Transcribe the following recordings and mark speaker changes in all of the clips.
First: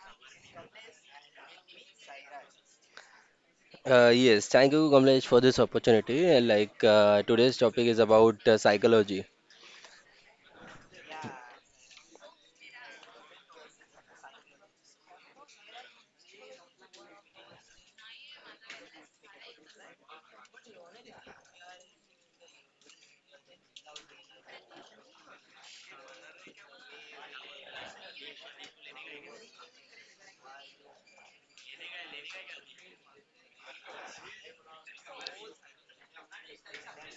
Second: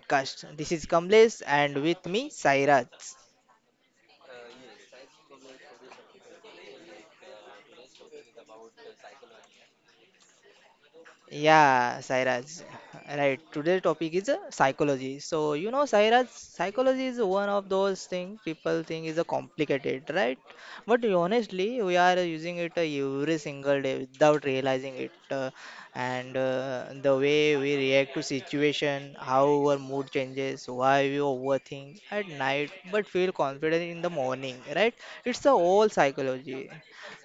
Speaker 1: podcast. This is Kamlesh and with me Sairaj.
Speaker 2: Yes, thank you, Kamlesh, for this opportunity. Today's topic is about psychology.
Speaker 1: Yeah, Sairaj. Right. Today's topic is psychology. So, you know, Sairaj, psychology is one of those things people think is a complicated, right? But honestly, we are using it every single day without realizing it. And the way we react to situation, how our mood changes, why we overthink at night but feel confident in the morning, right? It's a whole psychology.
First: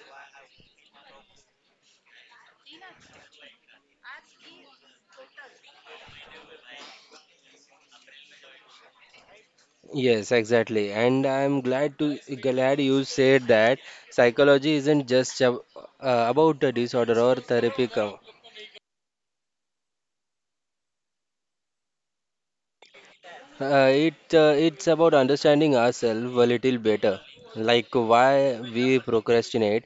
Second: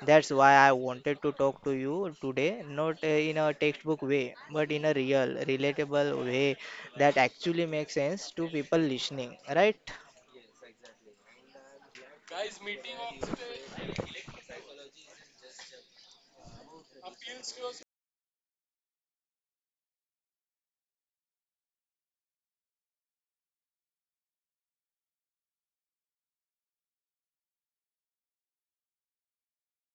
Speaker 1: That's why I wanted to talk to you today, not in a textbook way, but in a real, relatable way that actually makes sense to people listening, right?
Speaker 2: Yes, exactly. And I'm glad you said that psychology isn't just about a disorder or therapy. It's about understanding ourselves a little better, like why we procrastinate,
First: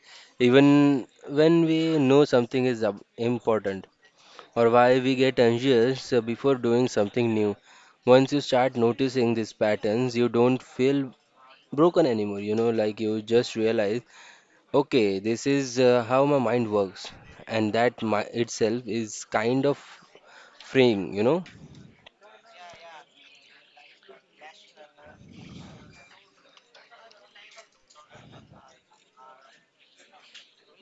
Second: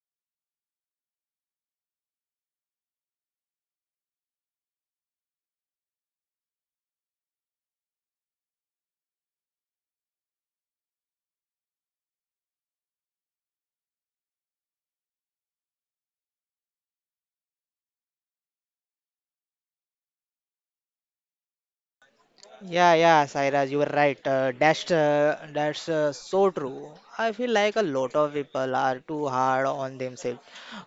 Speaker 2: even when we know something is important. Or why we get anxious before doing something new. Once you start noticing these patterns, you don't feel broken anymore. You know, like you just realize, okay, this is how my mind works, and that my, itself is kind of freeing.
Speaker 1: Yeah, yeah, Sairaj, you were right. That's so true. I feel like a lot of people are too hard on themselves.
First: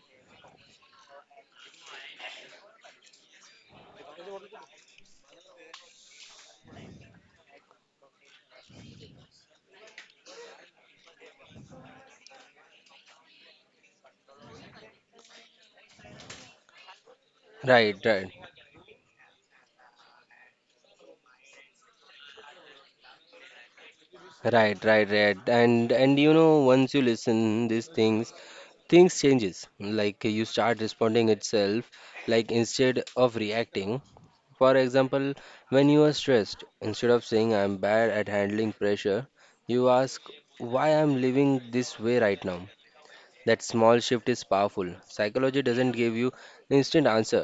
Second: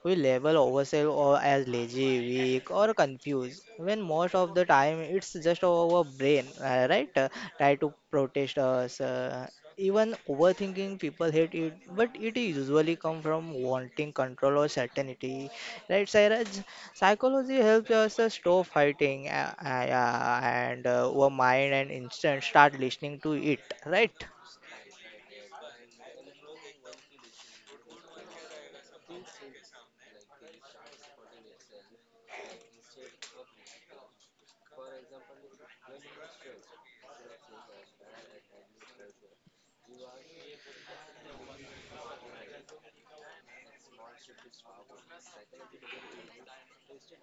Speaker 1: We label ourselves or as lazy, weak, or confused when most of the time it's just our brain, right? Try to protest us. Even overthinking, people hate it, but it usually come from wanting control or certainty, right, Sairaj? Psychology helps
Speaker 2: Right,
Speaker 1: us
Speaker 2: right.
Speaker 1: stop fighting yeah, and our mind and instant start listening to it, right?
Speaker 2: Right, right, right. And you know, once you listen these things, things changes. Like you start responding itself, like instead of reacting. For example, when you are stressed, instead of saying I'm bad at handling pressure, you ask why I'm living this way right now. That small shift is powerful. Psychology doesn't give you instant answer,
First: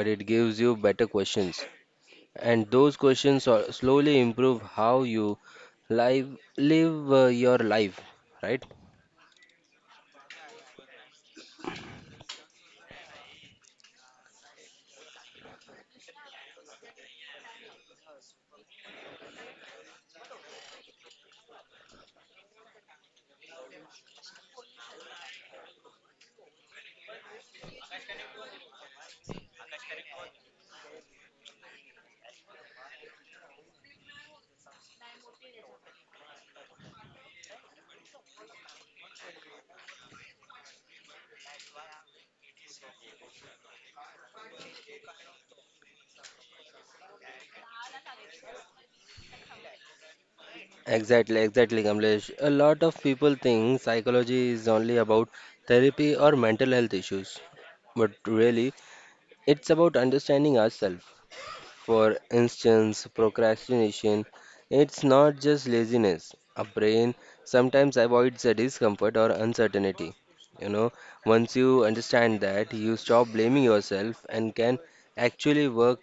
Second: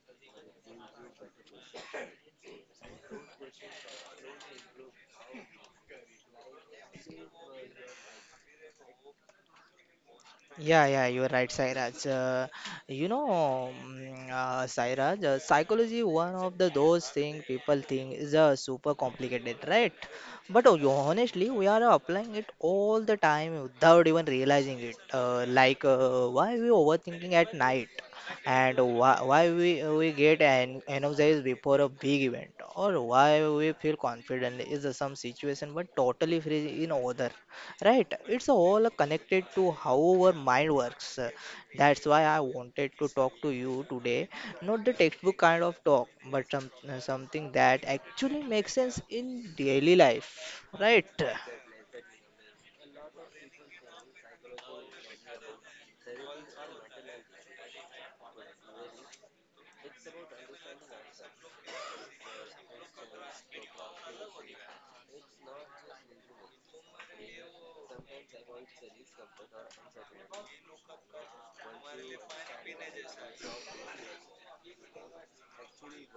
Speaker 2: but it gives you better questions. And those slowly improve how you live live your life, right?
Speaker 1: Yeah, yeah, you are right, Sairaj. You know, Sairaj, psychology one of the those thing people think is super complicated, right? But honestly, we are applying it all the time without even realizing it. Like, why we overthinking at night, and why we get an energized before a big event, or why we feel confident is some situation but totally free in other, right? It's all connected to how our mind works. That's why I wanted to talk to you today, not the textbook kind of talk, but some, something that actually makes sense in daily life, right?
Speaker 2: Exactly, exactly, Kamlesh. A lot of people think psychology is only about therapy or mental health issues. But really, it's about understanding ourselves. For instance, procrastination, it's not just laziness. Our brain sometimes avoids the discomfort or uncertainty. You know, once you understand that, you stop blaming yourself and can actually work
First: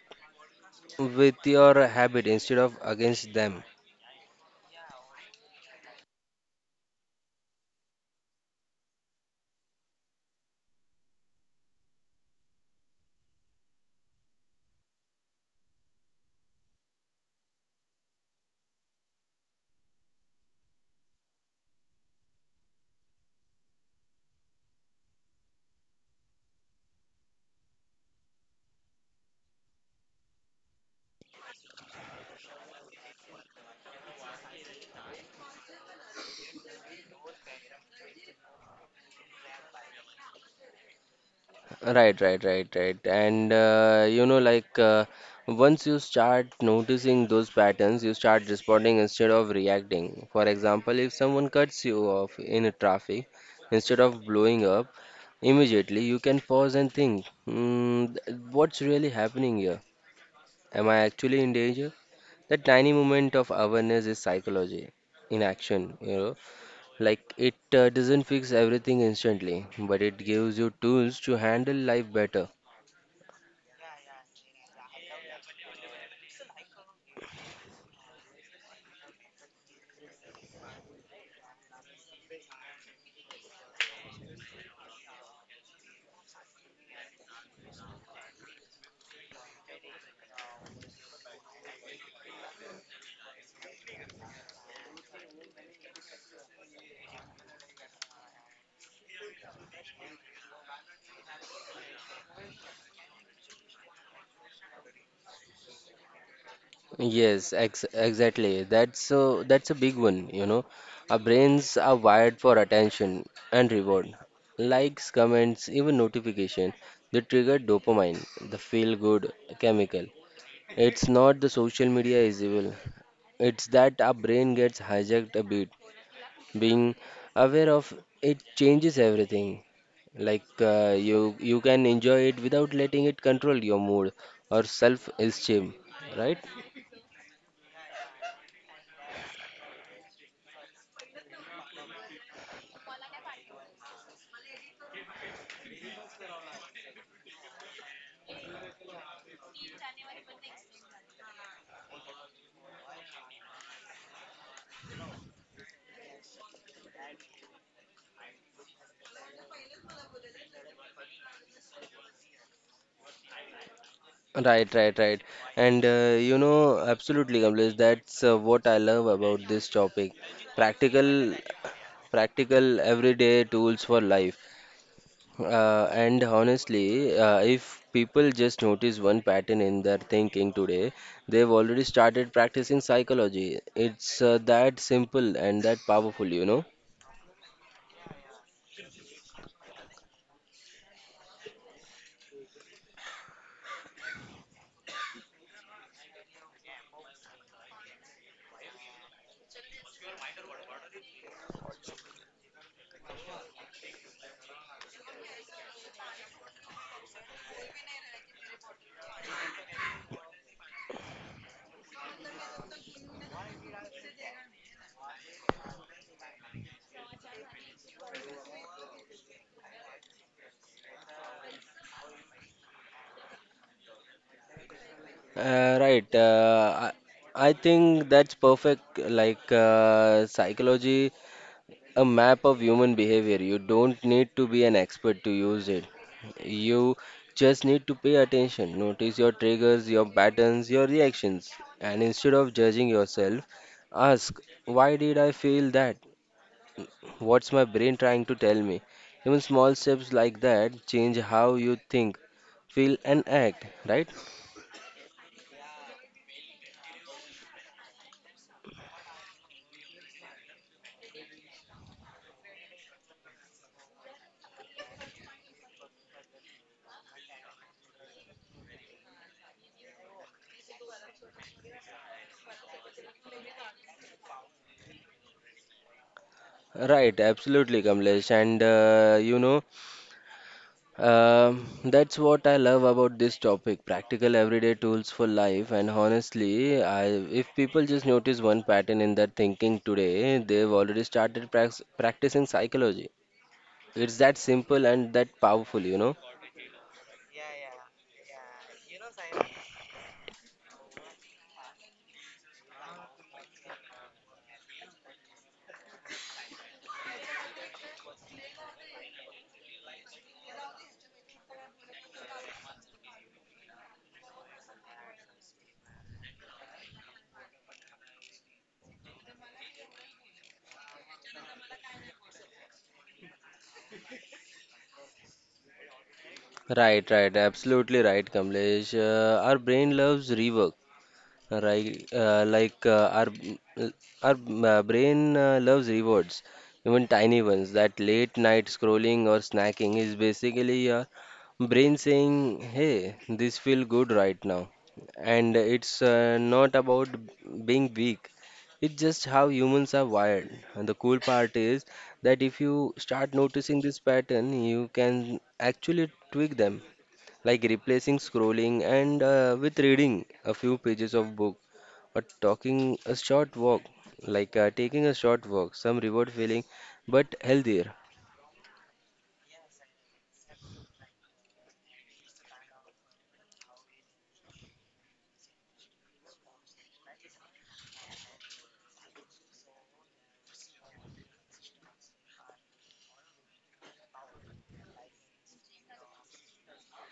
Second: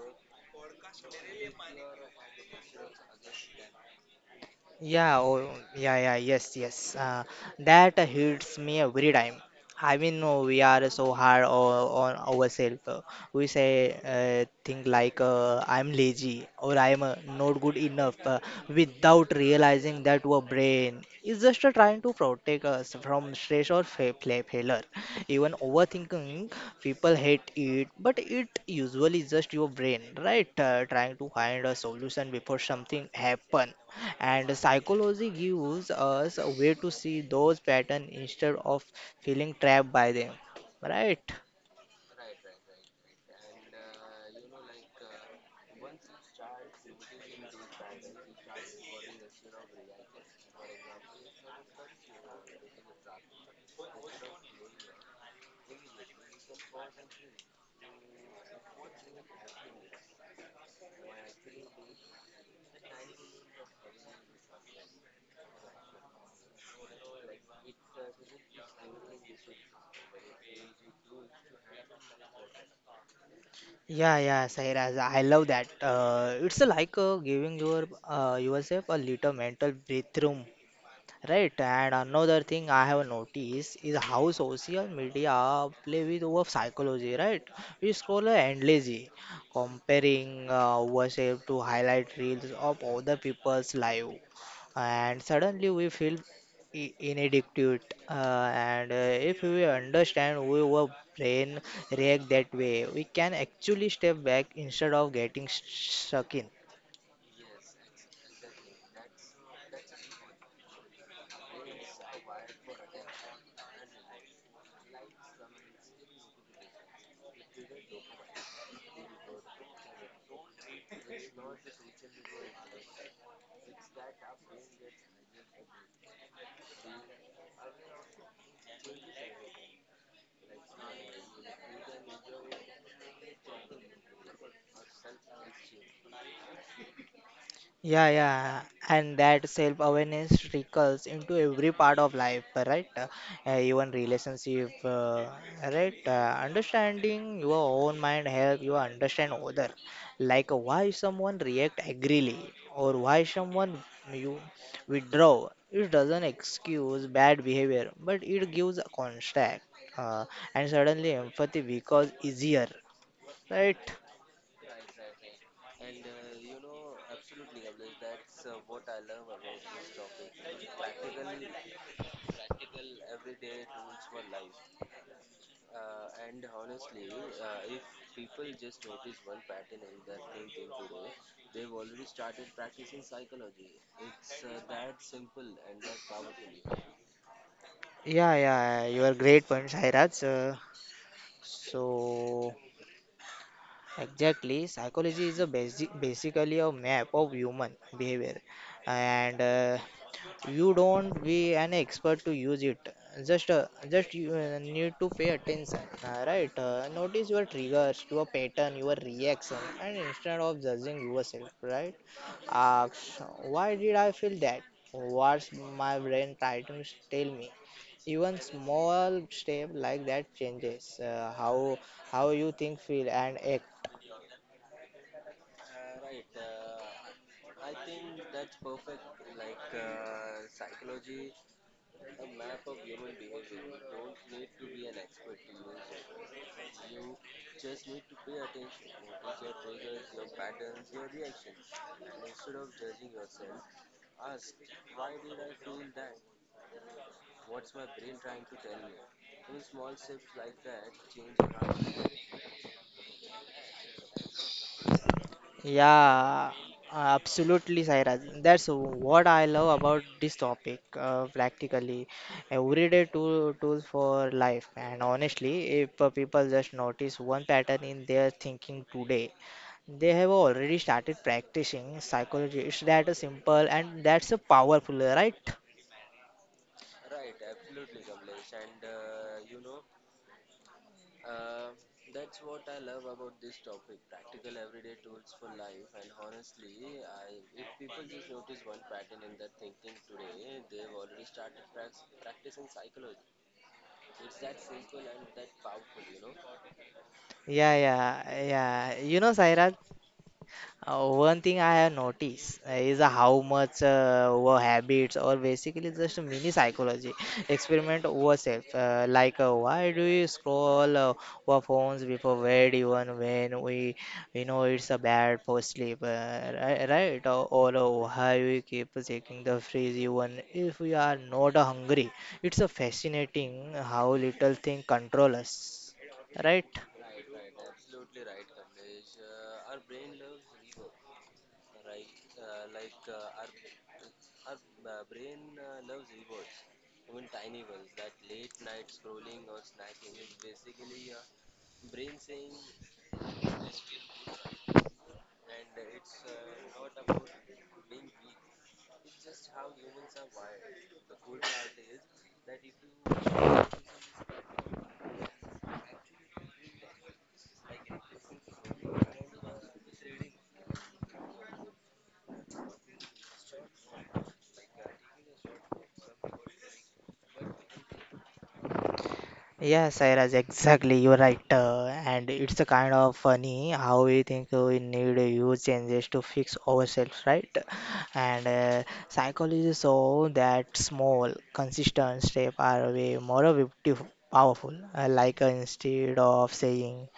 Speaker 2: with your habit instead of against them.
Speaker 1: Yeah, oh, yeah, yes, yes. That hits me every time. I mean, no, we are so hard on ourselves. We say things like, I'm lazy or I'm not good enough without realizing that our brain is just trying to protect us from stress or failure. Even overthinking, people hate it, but it usually just your brain, right? Trying to find a solution before something happen, and psychology gives us a way to see those patterns instead of feeling trapped by them, right?
Speaker 2: Right, right, right, right. And once you start noticing those patterns, you start responding instead of reacting. For example, if someone cuts you off in a traffic, instead of blowing up immediately, you can pause and think, what's really happening here? Am I actually in danger? That tiny moment of awareness is psychology in action, you know. Like it doesn't fix everything instantly, but it gives you tools to handle life better.
Speaker 1: Yeah, yeah, Sairaj, I love that. It's like giving yourself a little mental breathroom. Right, and another thing I have noticed is how social media play with our psychology, right? We scroll endlessly, comparing ourselves to highlight reels of other people's life, and suddenly we feel inadequate. And if we understand why our brain react that way, we can actually step back instead of getting stuck in.
Speaker 2: Yes, ex exactly. That's a big one, you know. Our brains are wired for attention and reward. Likes, comments, even notification, they trigger dopamine, the feel-good chemical. It's not the social media is evil. It's that our brain gets hijacked a bit. Being aware of it changes everything. Like you can enjoy it without letting it control your mood or self-esteem, right?
Speaker 1: Yeah, yeah, and that self-awareness trickles into every part of life, right? Even relationship, right? Understanding your own mind help you understand other, like why someone react angrily or why someone you withdraw. It doesn't excuse bad behavior, but it gives a context, uh, and suddenly empathy becomes easier, right?
Speaker 2: Right, right, right. And you know, absolutely, Kamlesh, that's what I love about this topic. Practical, practical, everyday tools for life. And honestly, if people just notice one pattern in their thinking today, they've already started practicing psychology. It's that simple and that powerful, you know.
Speaker 1: Yeah, yeah, you are great point, Sairaj. So, exactly, psychology is a basic, basically a map of human behavior, and you don't be an expert to use it. Just, just you need to pay attention, right? Notice your triggers, your pattern, your reaction, and instead of judging yourself, right? Ask, why did I feel that? What's my brain trying to tell me? Even small step like that changes how you think feel and act.
Speaker 2: Right. I think that's perfect. Like psychology a map of human behavior. You don't need to be an expert to use it. You just need to pay attention, notice your triggers, your patterns, your reactions, and instead of judging yourself, ask, why did I feel that? What's my brain trying to tell me? Even small steps like that change how you think, feel, and act, right?
Speaker 1: Yeah, absolutely, Sairaj. That's what I love about this topic. Practically, everyday tools for life. And honestly, if people just notice one pattern in their thinking today, they have already started practicing psychology. It's that simple and that's a powerful, right?
Speaker 2: Right, absolutely, Kamlesh. And that's what I love about this topic, practical everyday tools for life. And honestly, if people just notice one pattern in their thinking today, they've already started prax practicing psychology. It's that simple and that powerful, you know?
Speaker 1: Yeah, yeah, yeah. You know, Sairaj. One thing I have noticed is how much our habits or basically just mini psychology experiment ourselves. Like, why do we scroll our phones before bed, even when we know it's a bad for sleep, right? Or, or why we keep checking the fridge even if we are not hungry? It's a fascinating how little thing control us, right?
Speaker 2: Right, right, absolutely right, Kamlesh. Our brain loves rework. Right, like our brain loves rewards, even tiny ones. That late night scrolling or snacking is basically your brain saying, "Hey, this feel good right now," and it's not about being weak. It's just how humans are wired. And the cool part is that if you start noticing this pattern, you can actually tweak them like replacing scrolling and with reading a few pages of book or talking a short walk, taking a short walk, some reward feeling, but healthier.
Speaker 1: Yes, Sairaj, exactly. You're right. And it's a kind of funny how we think we need huge changes to fix ourselves, right? And psychology show that small, consistent steps are way more beautiful, powerful. Like, instead of saying,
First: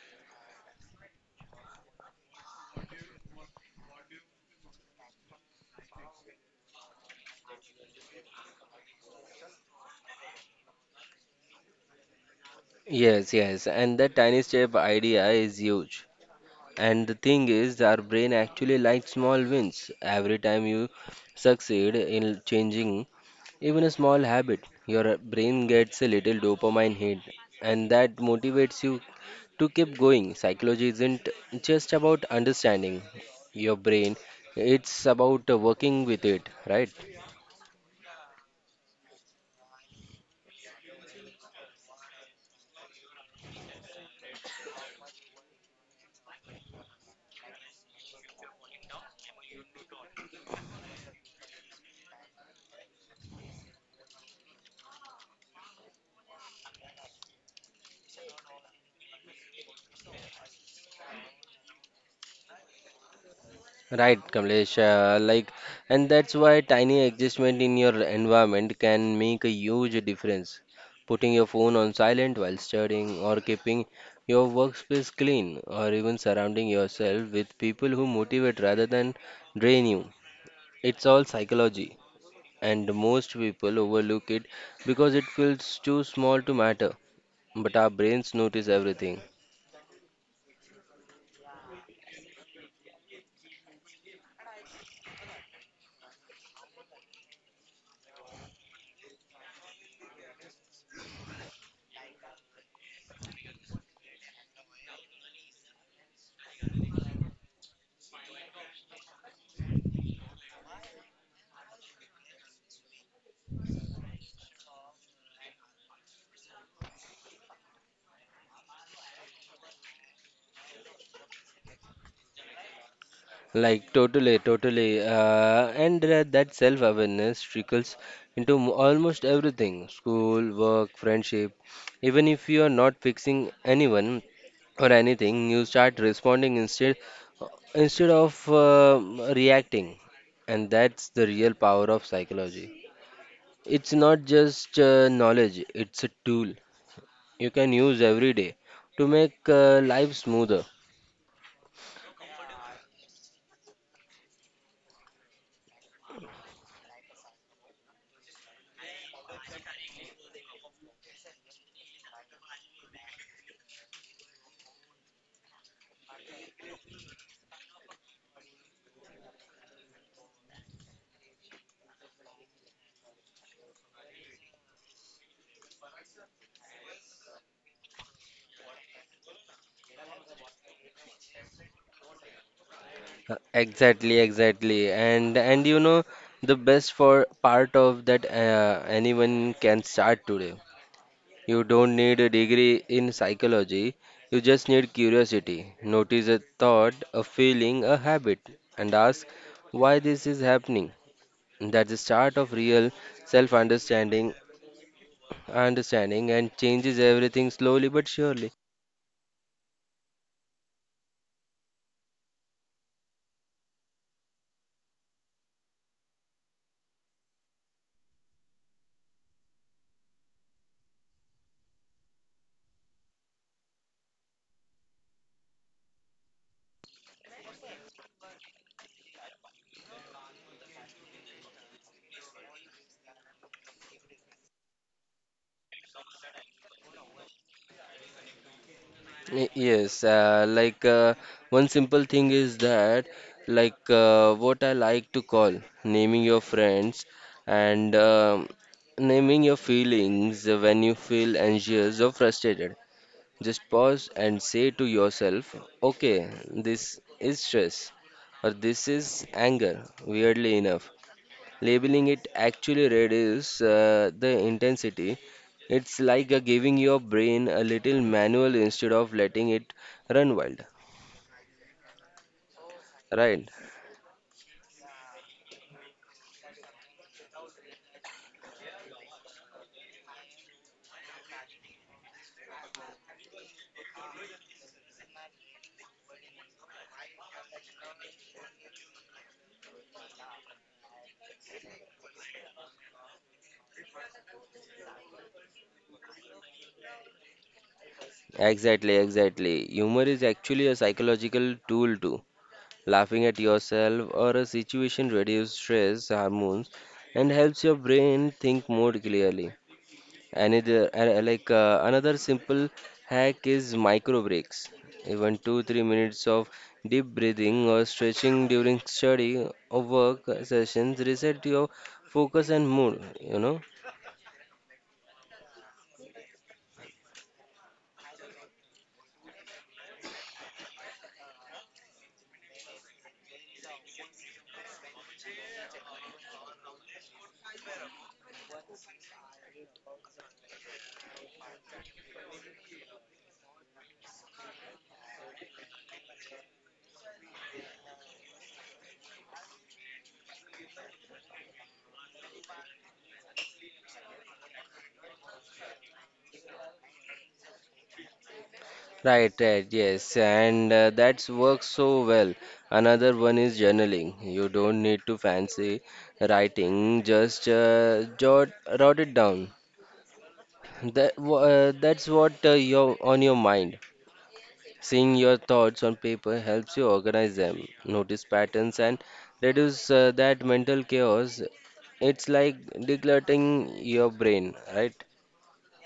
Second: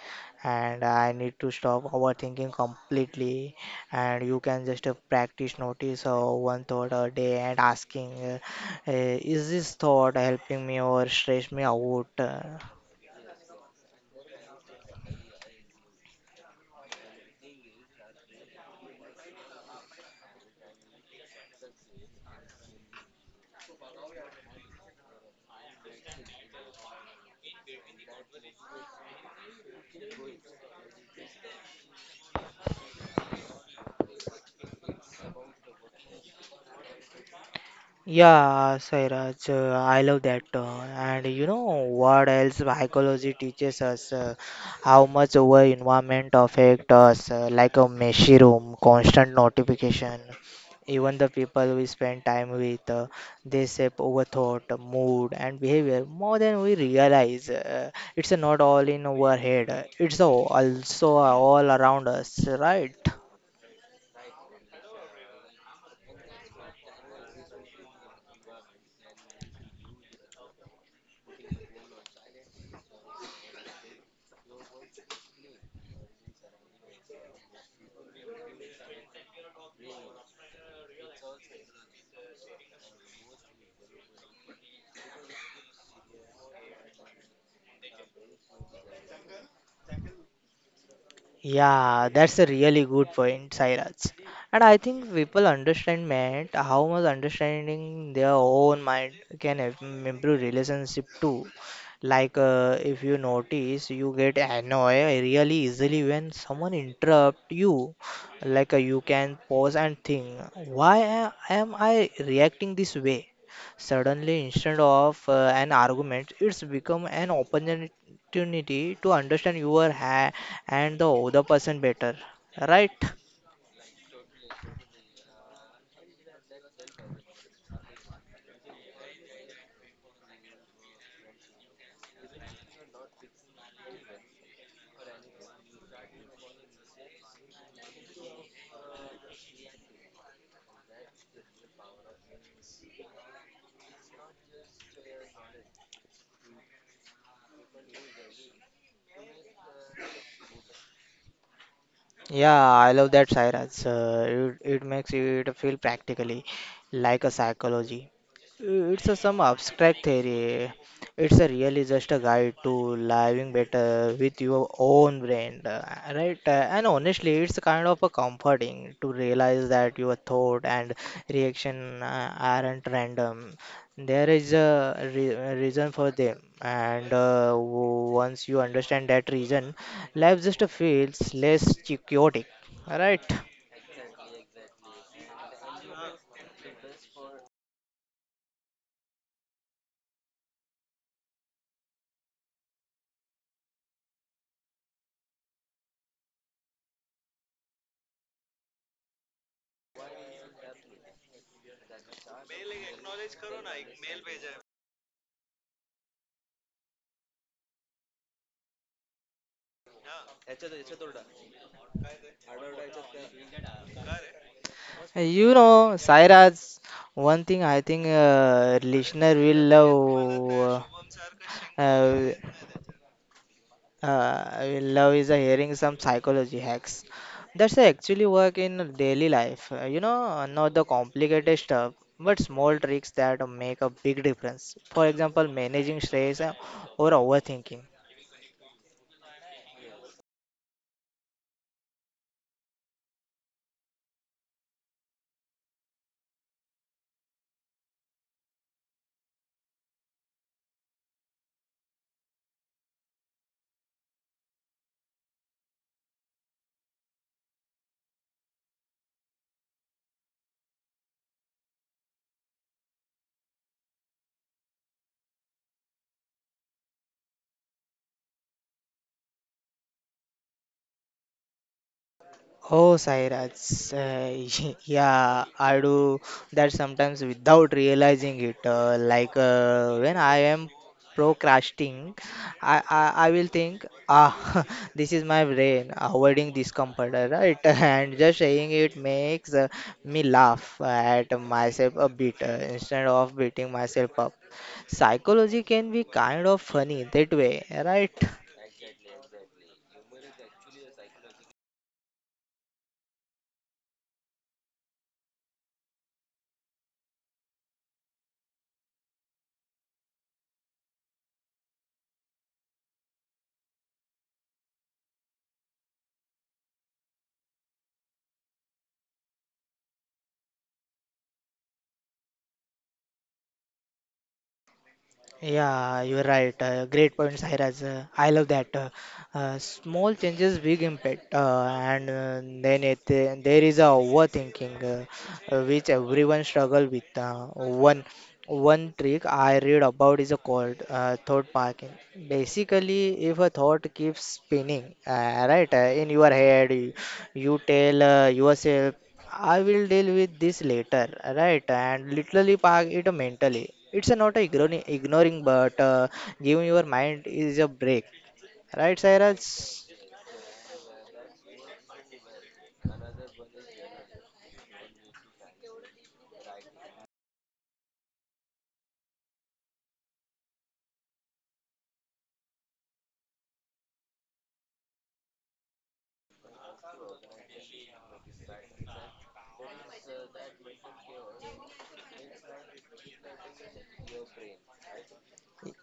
Speaker 1: and I need to stop overthinking completely, and you can just practice notice one thought a day and asking uh, is this thought helping me or stress me out?
Speaker 2: Yes, yes, and that tiny step idea is huge. And the thing is, our brain actually likes small wins. Every time you succeed in changing even a small habit, your brain gets a little dopamine hit, and that motivates you to keep going. Psychology isn't just about understanding your brain, it's about working with it, right?
Speaker 1: Yeah, Sairaj, I love that. And you know what else psychology teaches us? How much our environment affect us, like a messy room, constant notification. Even the people we spend time with, they shape our thought, mood, and behavior more than we realize. It's not all in our head; it's also all around us, right?
Speaker 2: Right, Kamlesh. And that's why tiny adjustment in your environment can make a huge difference. Putting your phone on silent while studying, or keeping your workspace clean, or even surrounding yourself with people who motivate rather than drain you. It's all psychology, and most people overlook it because it feels too small to matter. But our brains notice everything.
Speaker 1: Yeah, that's a really good point, Sairaj. And I think people understand that how much understanding their own mind can improve relationship too. Like, if you notice, you get annoyed really easily when someone interrupt you. Like, you can pause and think, why am I reacting this way? Suddenly, instead of an argument, it's become an opportunity to understand your ha and the other person better, right?
Speaker 2: Like totally, totally, and That self-awareness trickles into almost everything: school, work, friendship. Even if you are not fixing anyone or anything, you start responding instead of reacting, and that's the real power of psychology. It's not just knowledge; it's a tool you can use every day to make life smoother.
Speaker 1: Yeah, I love that sirens. It makes it feel practically like a psychology. It's a some abstract theory. It's a really just a guide to living better with your own brain, right? And honestly, it's kind of a comforting to realize that your thought and reaction aren't random. There is a reason for them, and once you understand that reason, life just feels less chaotic. Alright.
Speaker 2: Exactly, exactly. And you know the best for part of that, anyone can start today. You don't need a degree in psychology. You just need curiosity. Notice a thought, a feeling, a habit, and ask why this is happening. That's the start of real self-understanding, understanding and changes everything slowly but surely.
Speaker 1: You know, Sairaj, one thing I think listener will love. Uh, uh, will love is hearing some psychology hacks. That's actually work in daily life. You know, not the complicated stuff, but small tricks that make a big difference. For example, managing stress or overthinking.
Speaker 2: Yes, one simple thing is that, what I like to call naming your friends and naming your feelings when you feel anxious or frustrated. Just pause and say to yourself, okay, this is stress or this is anger, weirdly enough. Labeling it actually reduces the intensity. It's like giving your brain a little manual instead of letting it run wild.
Speaker 1: Oh,
Speaker 2: Right.
Speaker 1: Sairaj, yeah, I do that sometimes without realizing it. Like, when I am procrastinating, I will think, ah, this is my brain avoiding discomfort, right? And just saying it makes me laugh at myself a bit instead of beating myself up. Psychology can be kind of funny that way, right?
Speaker 2: Exactly, exactly. Humor is actually a psychological tool too. Laughing at yourself or a situation reduces stress hormones and helps your brain think more clearly. Another another simple hack is micro breaks. Even 2, 3 minutes of deep breathing or stretching during study or work sessions reset your focus and mood, you know.
Speaker 1: Yeah, you're right. Great points, Sairaj. I love that. Small changes, big impact. And then there is a overthinking, which everyone struggle with. One trick I read about is a called thought parking. Basically, if a thought keeps spinning, right, in your head, you tell yourself, I will deal with this later, right, and literally park it mentally. It's not ignoring, but giving your mind is a break, right,
Speaker 2: Right, right,
Speaker 1: Cyrus?
Speaker 2: yes, and that's works so well. Another one is journaling. You don't need to fancy writing, just jot it down. That's what your on your mind. Seeing your thoughts on paper helps you organize them, notice patterns, and reduce that mental chaos. It's like decluttering your brain, right?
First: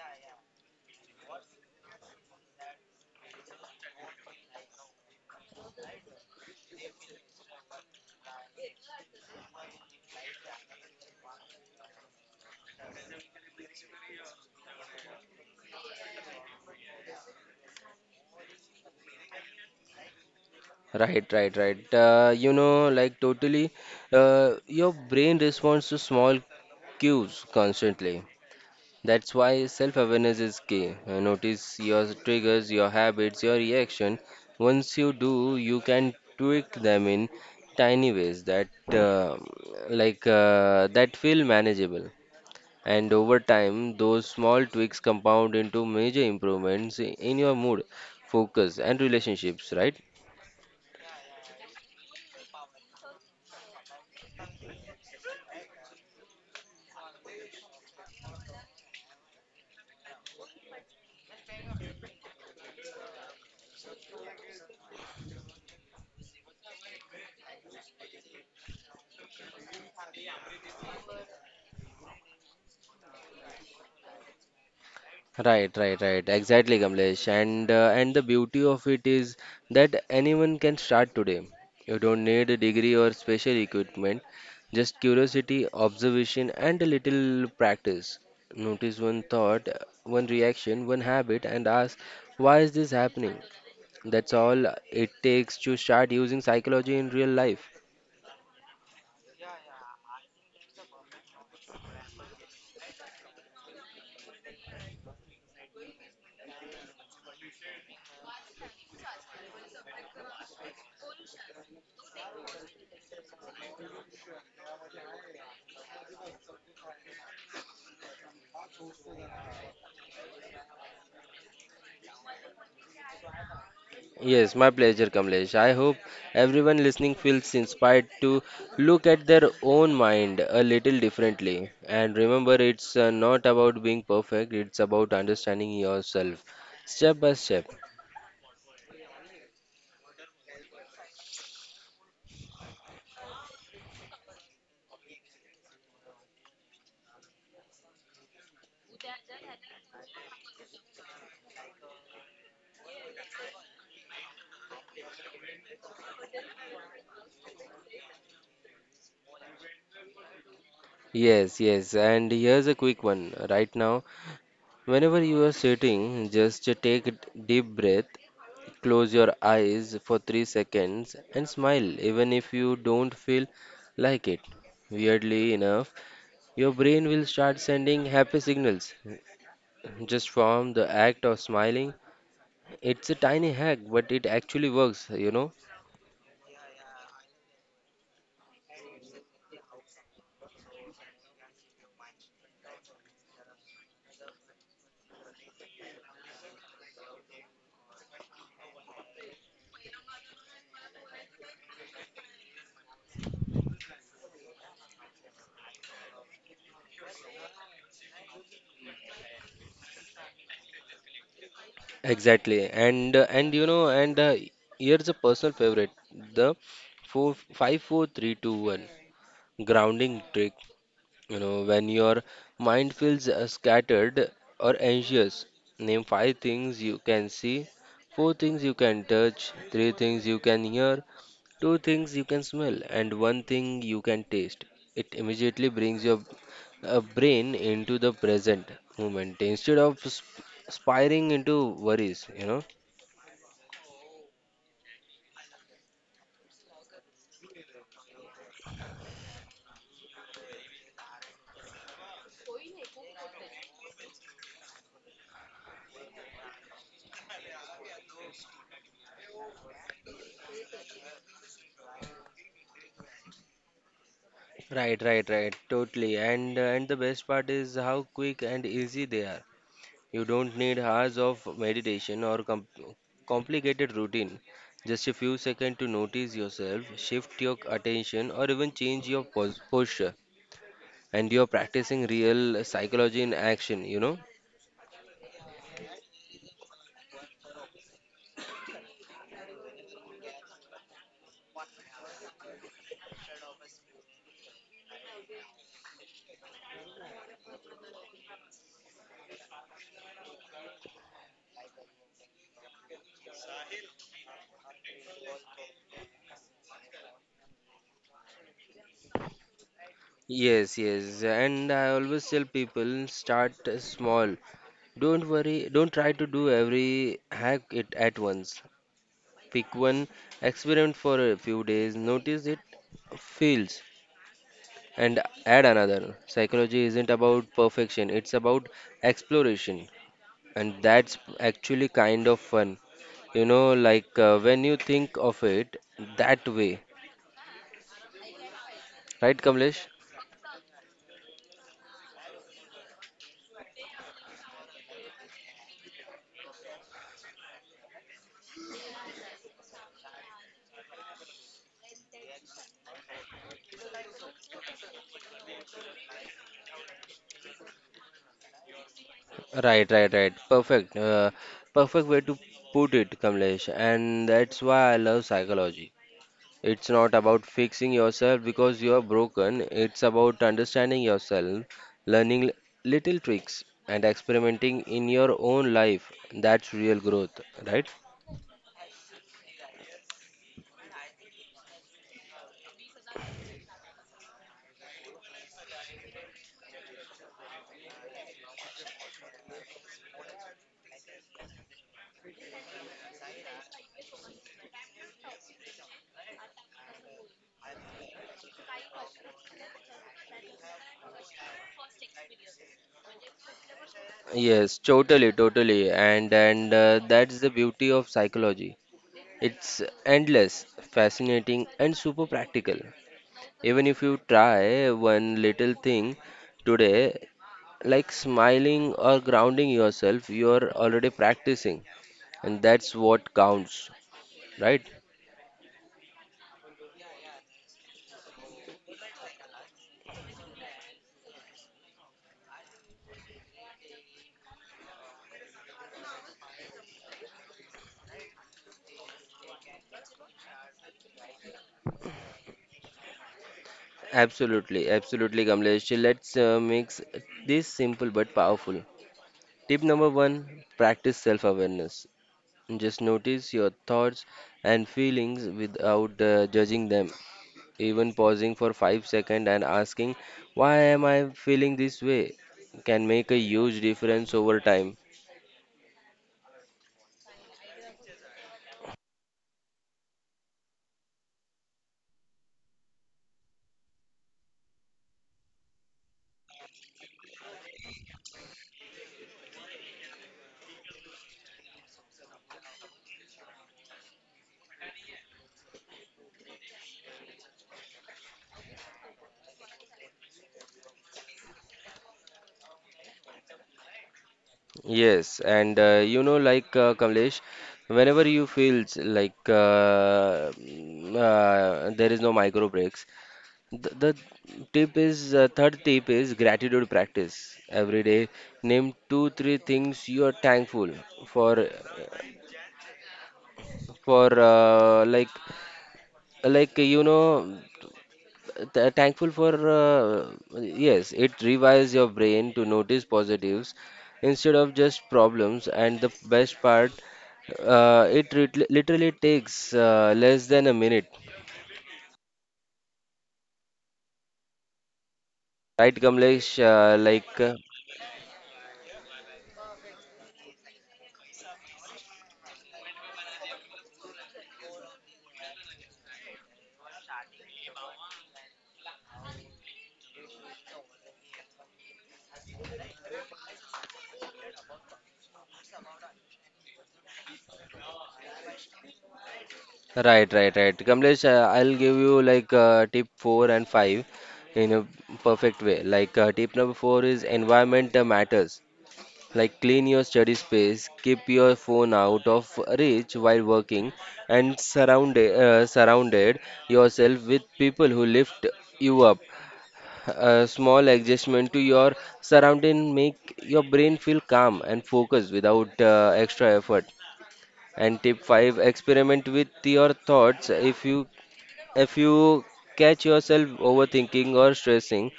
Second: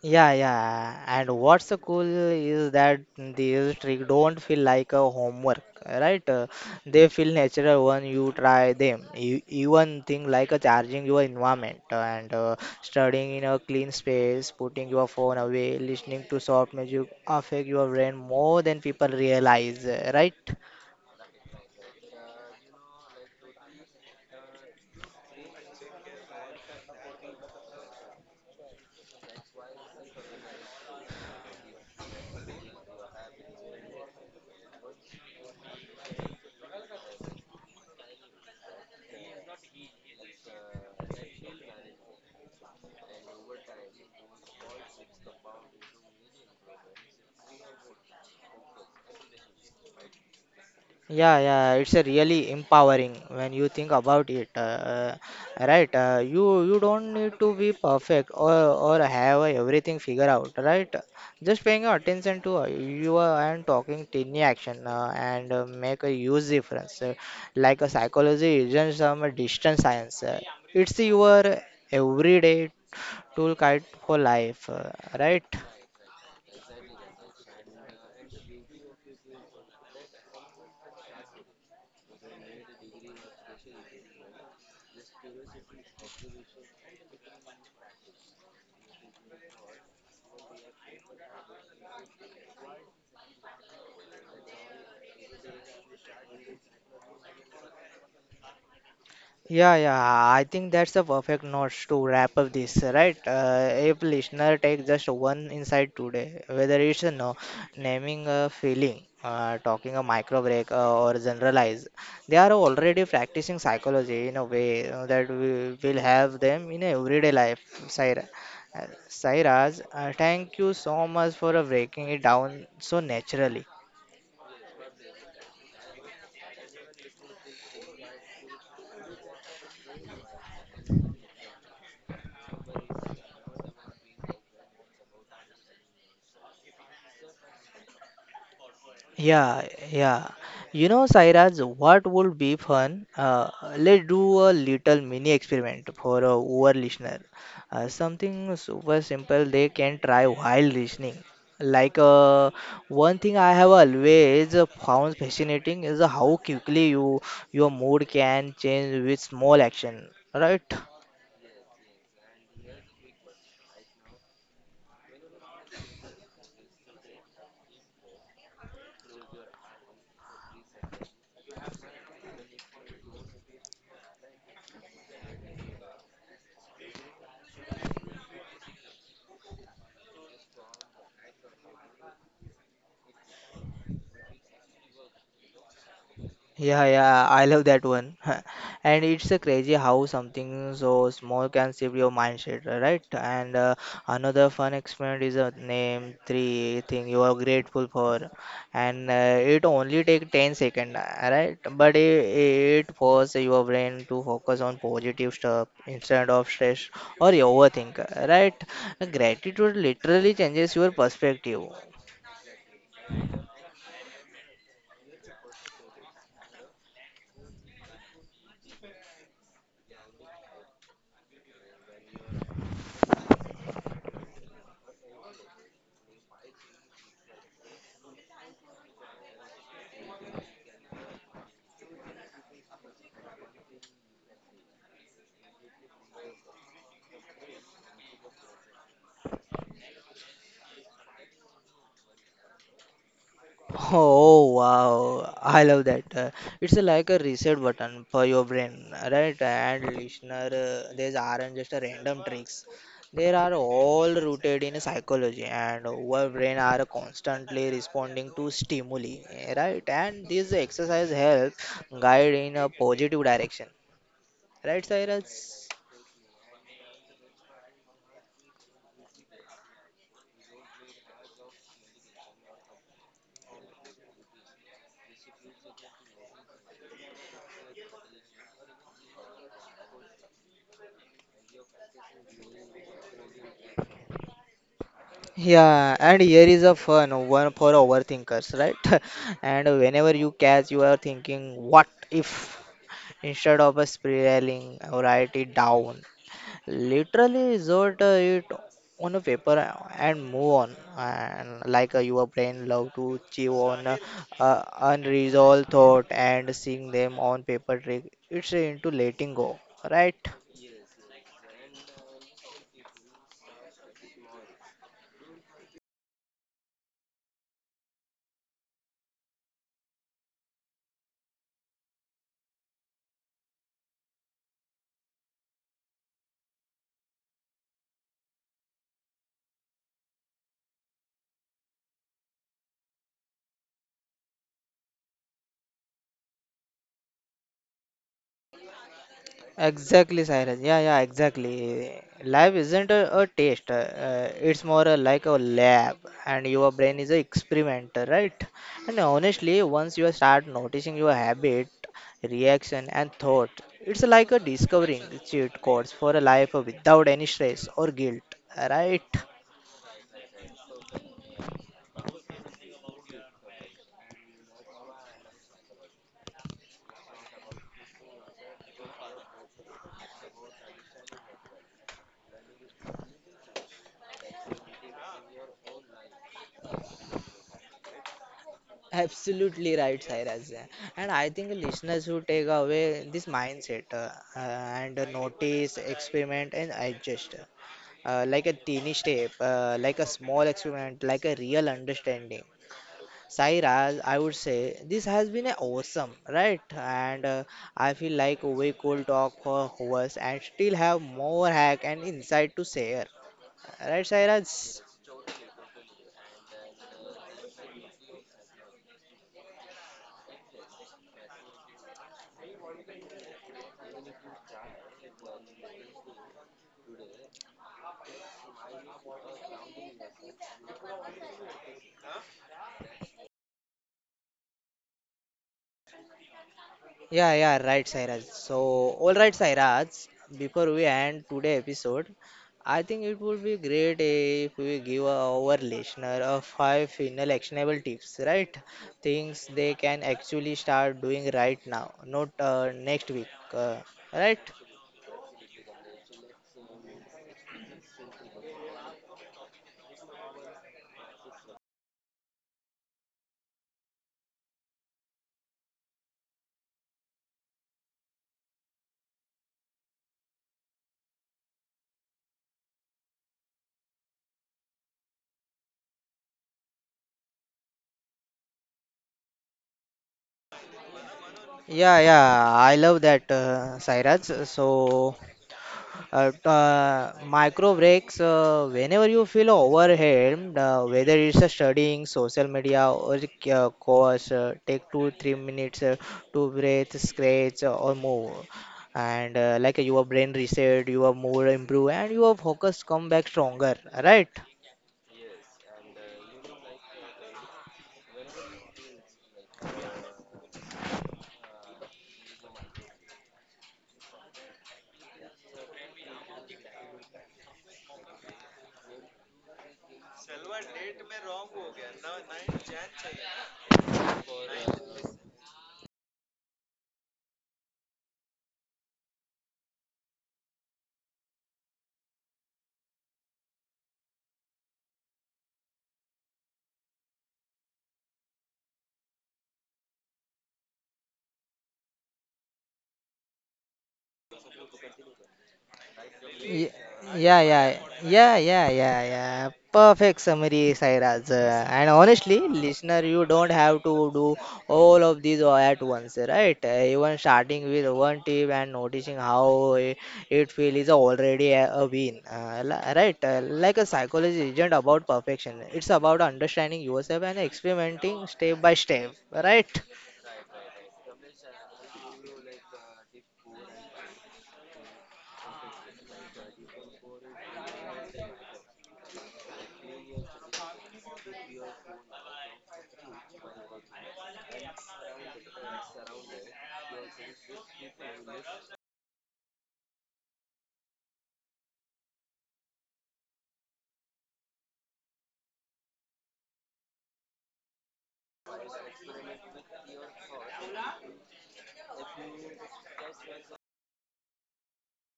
Speaker 1: Yeah, yeah. And what's so cool is that these tricks don't feel like a homework, right? They feel natural when you try them. Even thing like charging your environment and studying in a clean space, putting your phone away, listening to soft music affect your brain more than people realize, right?
Speaker 2: Right, right, right. Your brain responds to small cues constantly. That's why self awareness is key. Notice your triggers, your habits, your reaction. Once you do, you can tweak them in tiny ways that feel manageable. And over time, those small tweaks compound into major improvements in your mood, focus, and relationships, right?
Speaker 1: Yeah, yeah, it's a really empowering when you think about it, right? You don't need to be perfect or have everything figured out, right? Just paying attention to you are- and talking tiny action and make a huge difference. Like a psychology isn't some distant science. It's your everyday toolkit for life, right?
Speaker 2: Right, right, right. Exactly, Kamlesh. And the beauty of it is that anyone can start today. You don't need a degree or special equipment, just curiosity, observation, and a little practice. Notice one thought, one reaction, one habit, and ask, why is this happening? That's all it takes to start using psychology in real life.
Speaker 1: Yeah, yeah, I think that's a perfect note to wrap up this, right? If listener take just one insight today, whether it's you know, naming a feeling, talking a micro break, or generalize, they are already practicing psychology in a way that we will have them in everyday life. Saira, Sairaj, thank you so much for breaking it down so naturally.
Speaker 2: Yes, my pleasure, Kamlesh. I hope everyone listening feels inspired to look at their own mind a little differently. And remember, it's not about being perfect, it's about understanding yourself step by step.
Speaker 1: Yeah, yeah. You know, Sairaj, what would be fun? Let's do a little mini experiment for our listener. Something super simple they can try while listening. Like, one thing I have always found fascinating is how quickly your mood can change with small action, right?
Speaker 2: Yes, yes. And here's a quick one right now. Whenever you are sitting, just take a deep breath, close your eyes for 3 seconds, and smile, even if you don't feel like it. Weirdly enough, your brain will start sending happy signals just from the act of smiling. It's a tiny hack, but it actually works, you know.
Speaker 1: Yeah, yeah, I love that one. And it's a crazy how something so small can shift your mindset, right? And another fun experiment is a name three thing you are grateful for, and it only take 10 seconds, right? It forces your brain to focus on positive stuff instead of stress or you overthink, right? Gratitude literally changes your perspective.
Speaker 2: Exactly. And you know and here's a personal favorite, the four five four three two one grounding trick. You know, when your mind feels scattered or anxious, name 5 things you can see, 4 things you can touch, 3 things you can hear, 2 things you can smell and one thing you can taste. It immediately brings your brain into the present moment instead of spiring into worries, you know.
Speaker 1: Oh wow, I love that. It's like a reset button for your brain, right? And listener, these aren't just a random tricks. They are all rooted in psychology, and our brain are constantly responding to stimuli, right? And this exercise help guide in a positive direction, right,
Speaker 2: Right, right,
Speaker 1: Cyrus?
Speaker 2: right. Totally. And the best part is how quick and easy they are. You don't need hours of meditation or complicated routine. Just a few seconds to notice yourself, shift your attention, or even change your posture. And you're practicing real psychology in action, you know?
Speaker 1: Yeah, and here is a fun one for overthinkers, right? And whenever you catch, you are thinking, what if? Instead of a spiraling, write it down. Literally resort it on a paper and move on. And like your brain love to chew on unresolved thought and seeing them on paper trick. It's into letting go, right?
Speaker 2: Yes, yes, and I always tell people start small. Don't worry, don't try to do every hack it at once. Pick one, experiment for a few days, notice it feels, and add another. Psychology isn't about perfection, it's about exploration, and that's actually kind of fun. You know, when you think of it that way, right, Kamlesh?
Speaker 1: Exactly, Cyrus. Yeah, yeah, exactly. Life isn't a test. It's more like a lab, and your brain is an experimenter, right? And honestly, once you start noticing your habit, reaction, and thought, it's like a discovering cheat codes for a life without any stress or guilt, right?
Speaker 2: Right, right, right. Perfect. Perfect way to put it, Kamlesh. And that's why I love psychology. It's not about fixing yourself because you are broken. It's about understanding yourself, learning l- little tricks, and experimenting in your own life. That's real growth, right?
Speaker 1: Absolutely right, Cyrus. And I think listeners who take away this mindset and notice, experiment, and adjust. Like a teeny step, like a small experiment, like a real understanding. Sairaj, I would say this has been a awesome, right? And I feel like we could talk for hours and still have more hack and insight to share, right, Sairaj?
Speaker 2: Yes, totally, totally. And that's the beauty of psychology. It's endless, fascinating, and super practical. Even if you try one little thing today, like smiling or grounding yourself, you're already practicing, and that's what counts, right?
Speaker 1: Yeah, yeah, right, Sairaj. So, all right, Sairaj, before we end today episode, I think it would be great if we give our listener a five final actionable tips, right? Things they can actually start doing right now, not next week, uh, right?
Speaker 2: Absolutely, absolutely, Kamlesh. Let's make this simple but powerful. Tip number one, practice self awareness. Just notice your thoughts and feelings without judging them. Even pausing for 5 seconds and asking, why am I feeling this way, can make a huge difference over time.
Speaker 1: Yeah, yeah, I love that, Sairaj. So, micro breaks whenever you feel overwhelmed, whether it's studying, social media, or course, take 2 3 minutes to breathe, scratch, or move. And like your brain reset, your mood improve, and your focus come back stronger. Right?
Speaker 2: Yes, and Kamlesh, whenever you feel like there is no micro breaks, the tip is third tip is gratitude practice. Every day, name 2, 3 things you are thankful for, for like you know th- thankful for yes it rewires your brain to notice positives instead of just problems. And the best part, it literally takes less than a minute, right Kamlesh?
Speaker 1: Y-
Speaker 2: Uh, like
Speaker 1: Yeah,
Speaker 2: uh,
Speaker 1: yeah, Perfect summary, Sairaj. And honestly, listener, you don't have to do all of these all at once, right? Even starting with one tip and noticing how it feels is already a win, right? Like a psychology isn't about perfection. It's about understanding yourself and experimenting step by step, right?
Speaker 2: right right, right, Kamlesh. I'll give you tip 4 and 5 in a perfect way. Tip number 4 is environment matters. Like, clean your study space, keep your phone out of reach while working, and surrounded yourself with people who lift you up. A small adjustment to your surrounding make your brain feel calm and focused without extra effort. And tip 5, experiment with your thoughts. If you catch yourself overthinking or stressing,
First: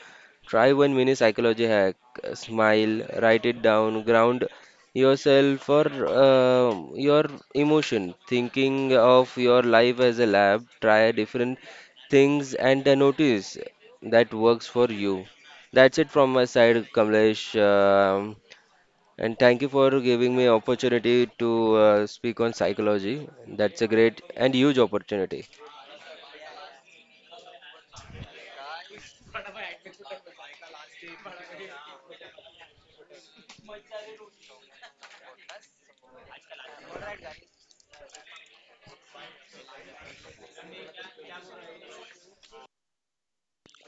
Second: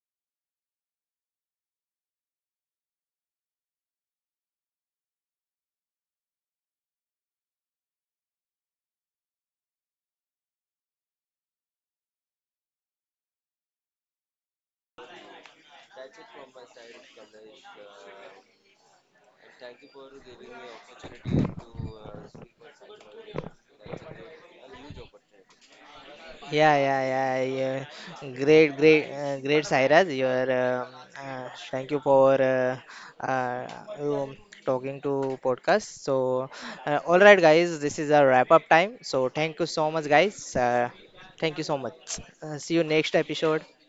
Speaker 2: try one mini psychology hack. Smile, write it down, ground yourself for your emotion. Thinking of your life as a lab, try different things and notice that works for you. That's it from my side, Kamlesh. And thank you for giving me opportunity to speak on psychology. That's a great and huge opportunity.
Speaker 1: Yeah, yeah. Great, great, Sairaj. Your thank you for uh, you talking to podcast. So, all right, guys, this is our wrap up time. So, thank you so much, guys. Thank you so much. See you next episode.